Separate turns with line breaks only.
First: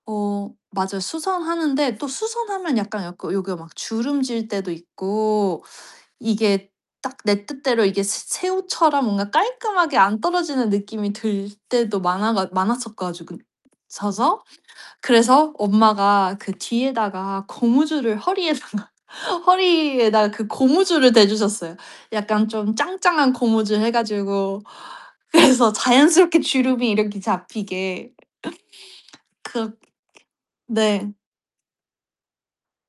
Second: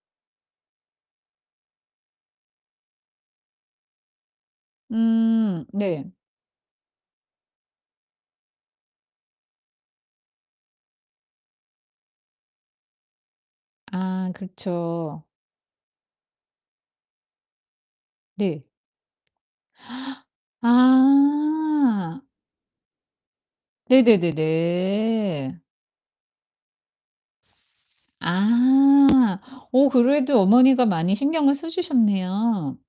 어 맞아요. 수선하는데 또 수선하면 약간, 약간 요게 막 주름질 때도 있고
음 네.
이게 딱 내 뜻대로 이게 스 새우처럼 뭔가 깔끔하게 안 떨어지는 느낌이 들 때도 많아가 많았었 가지고
아
서서.
그렇죠.
그래서 엄마가 그 뒤에다가 고무줄을
네.
허리에다가, 허리에다가 그 고무줄을 대주셨어요.
아.
약간 좀 짱짱한 고무줄 해 가지고.
네네네네.
그래서 자연스럽게 주름이 이렇게 잡히게.
아.
그렇
어 그래도 어머니가 많이
네.
신경을 써주셨네요.